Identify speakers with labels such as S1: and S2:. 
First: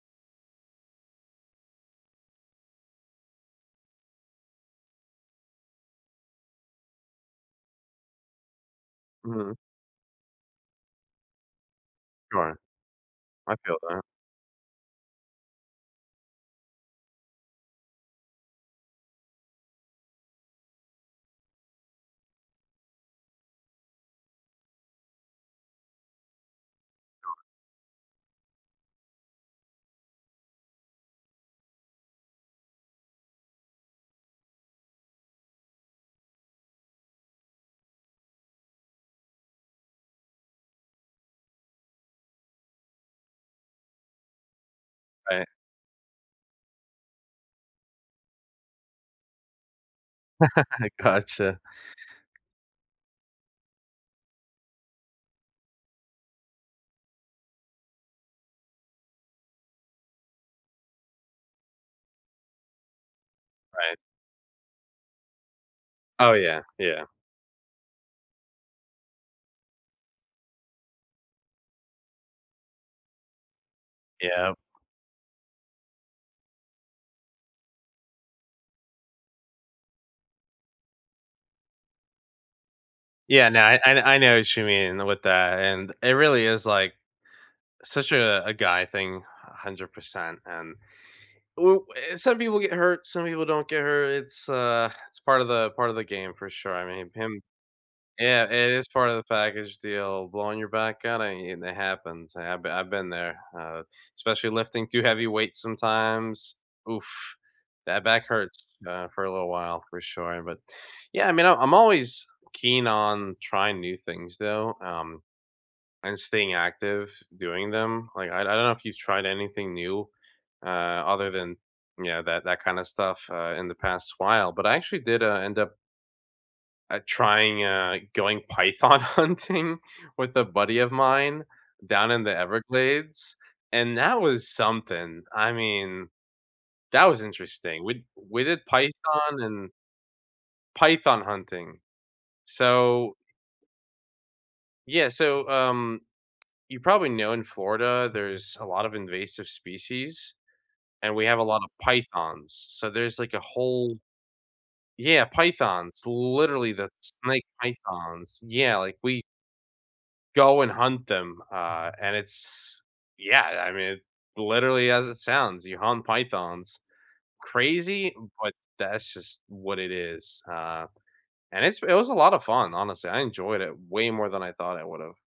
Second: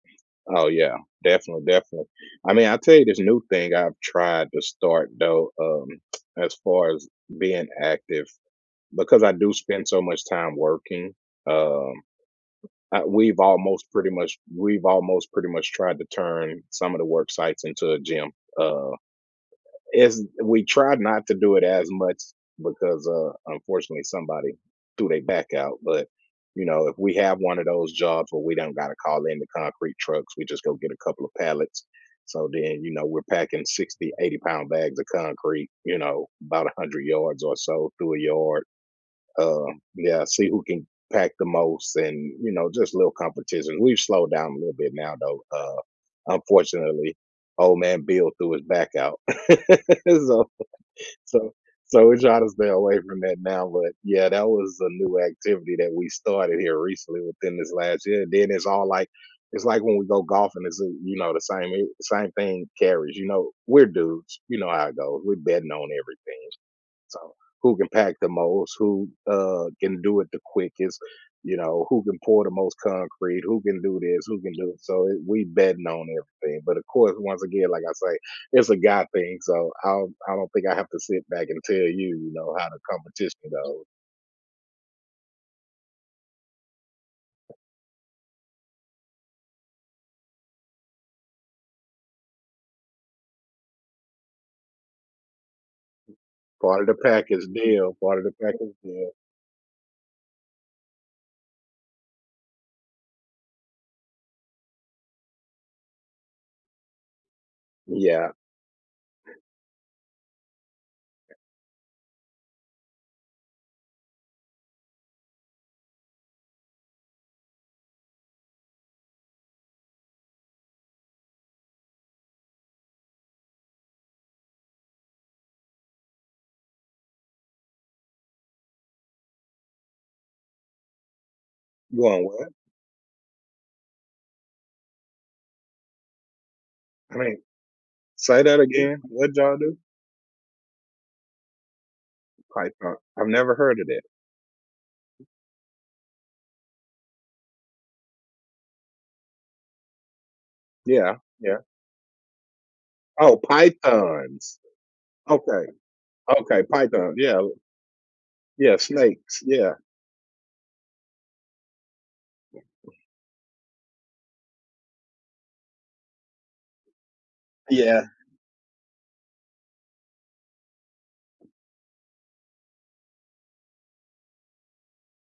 S1: Oh, yeah, defin definitely. I mean, I'll tell you this new thing I've tried to start, though, um, as far as being active, because I do
S2: Mhm.
S1: spend so much time working, um,
S2: Right.
S1: I we've
S2: I feel
S1: almost,
S2: that.
S1: pretty much we've almost pretty much tried to turn some of the work sites into a gym, uh, is we tried not to do it as much because, uh, unfortunately somebody threw they back out, but, you know, if we have
S2: [unintelligible]
S1: one of those jobs where we don't got to call in the concrete trucks, we just go get a couple of pallets, so, then, you know, we're packing 60, eighty-pound bags of concrete, you know, 'bout 100 yards or so through a yard. Uh, yeah. See who can pack the most and, you know, just little competition. We've slowed down a little bit now, though,
S2: Right.
S1: uh, unfortunately, old man Bill threw his back out. So so
S2: Gotcha.
S1: so we're tryna stay away from that now, but, yeah, that was a new activity that we started here recently, within this last year. Then it's all like it's like when we go golfing, it's, uh, you know, the same i same thing carries, you know, we're
S2: Right.
S1: dudes, you know how it goes, we're betting on
S2: Oh,
S1: everything.
S2: yeah. Yeah.
S1: So, who can pack the most, who, uh, can do it the quickest, you know, who can pour the most concrete, who can do this, who can
S2: Yep.
S1: do so, we betting on everything. But of course, once again, like I say, it's a guy thing, so I don't I don't think I have to sit back and tell you, you know, how the competition
S2: Yeah. No. I
S1: go.
S2: I know what you mean with that, and it really is, like, such a a guy thing, 100%. And u eh some people get hurt, some people don't get hurt, it's, uh, it's part of the part of the game, for sure.
S1: Part
S2: I
S1: of the
S2: mean, him
S1: package deal. Part of the
S2: Yeah. It
S1: package
S2: is part
S1: deal.
S2: of the package deal, blowing your back at it, and it happens. I have b I've been there, uh, especially lifting too heavy weights sometimes, oof, that back
S1: Yeah.
S2: hurts, uh, for a little while for sure. But, yeah, I mean, I'm always keen on trying new things though, um, and staying active doing them. Like, I d I don't know if you've tried anything new, uh, other than, you know, that that kind of stuff, uh, in the past while, but I actually did, uh, end up uh, trying, uh, going python hunting with a buddy of mine
S1: Go
S2: down in
S1: on
S2: the
S1: what?
S2: Everglades, and that was something. I mean, that
S1: I
S2: was
S1: mean,
S2: interesting. We d
S1: say
S2: we
S1: that
S2: did
S1: again. What did
S2: python
S1: y'all
S2: and
S1: do?
S2: Python hunting.
S1: Python.
S2: So
S1: I've never heard of that.
S2: Yeah, so, um, you probably know in Florida, there's a lot of invasive species, and
S1: Yeah.
S2: we have a lot
S1: Yeah.
S2: of pythons. So, there's like
S1: Oh,
S2: a whole
S1: pythons.
S2: Yeah,
S1: Okay.
S2: pythons.
S1: Okay.
S2: Literally, the
S1: Python, yeah.
S2: snake, pythons. Yeah,
S1: Yeah,
S2: like, we
S1: snakes. Yeah.
S2: go and hunt them, uh, and it's yeah, I mean, literally as it sounds, you hunt pythons.
S1: Yeah.
S2: Crazy, but that's just what it is. Uh, and it's it was a lot of fun, honestly. I enjoyed it way more than I thought I would've.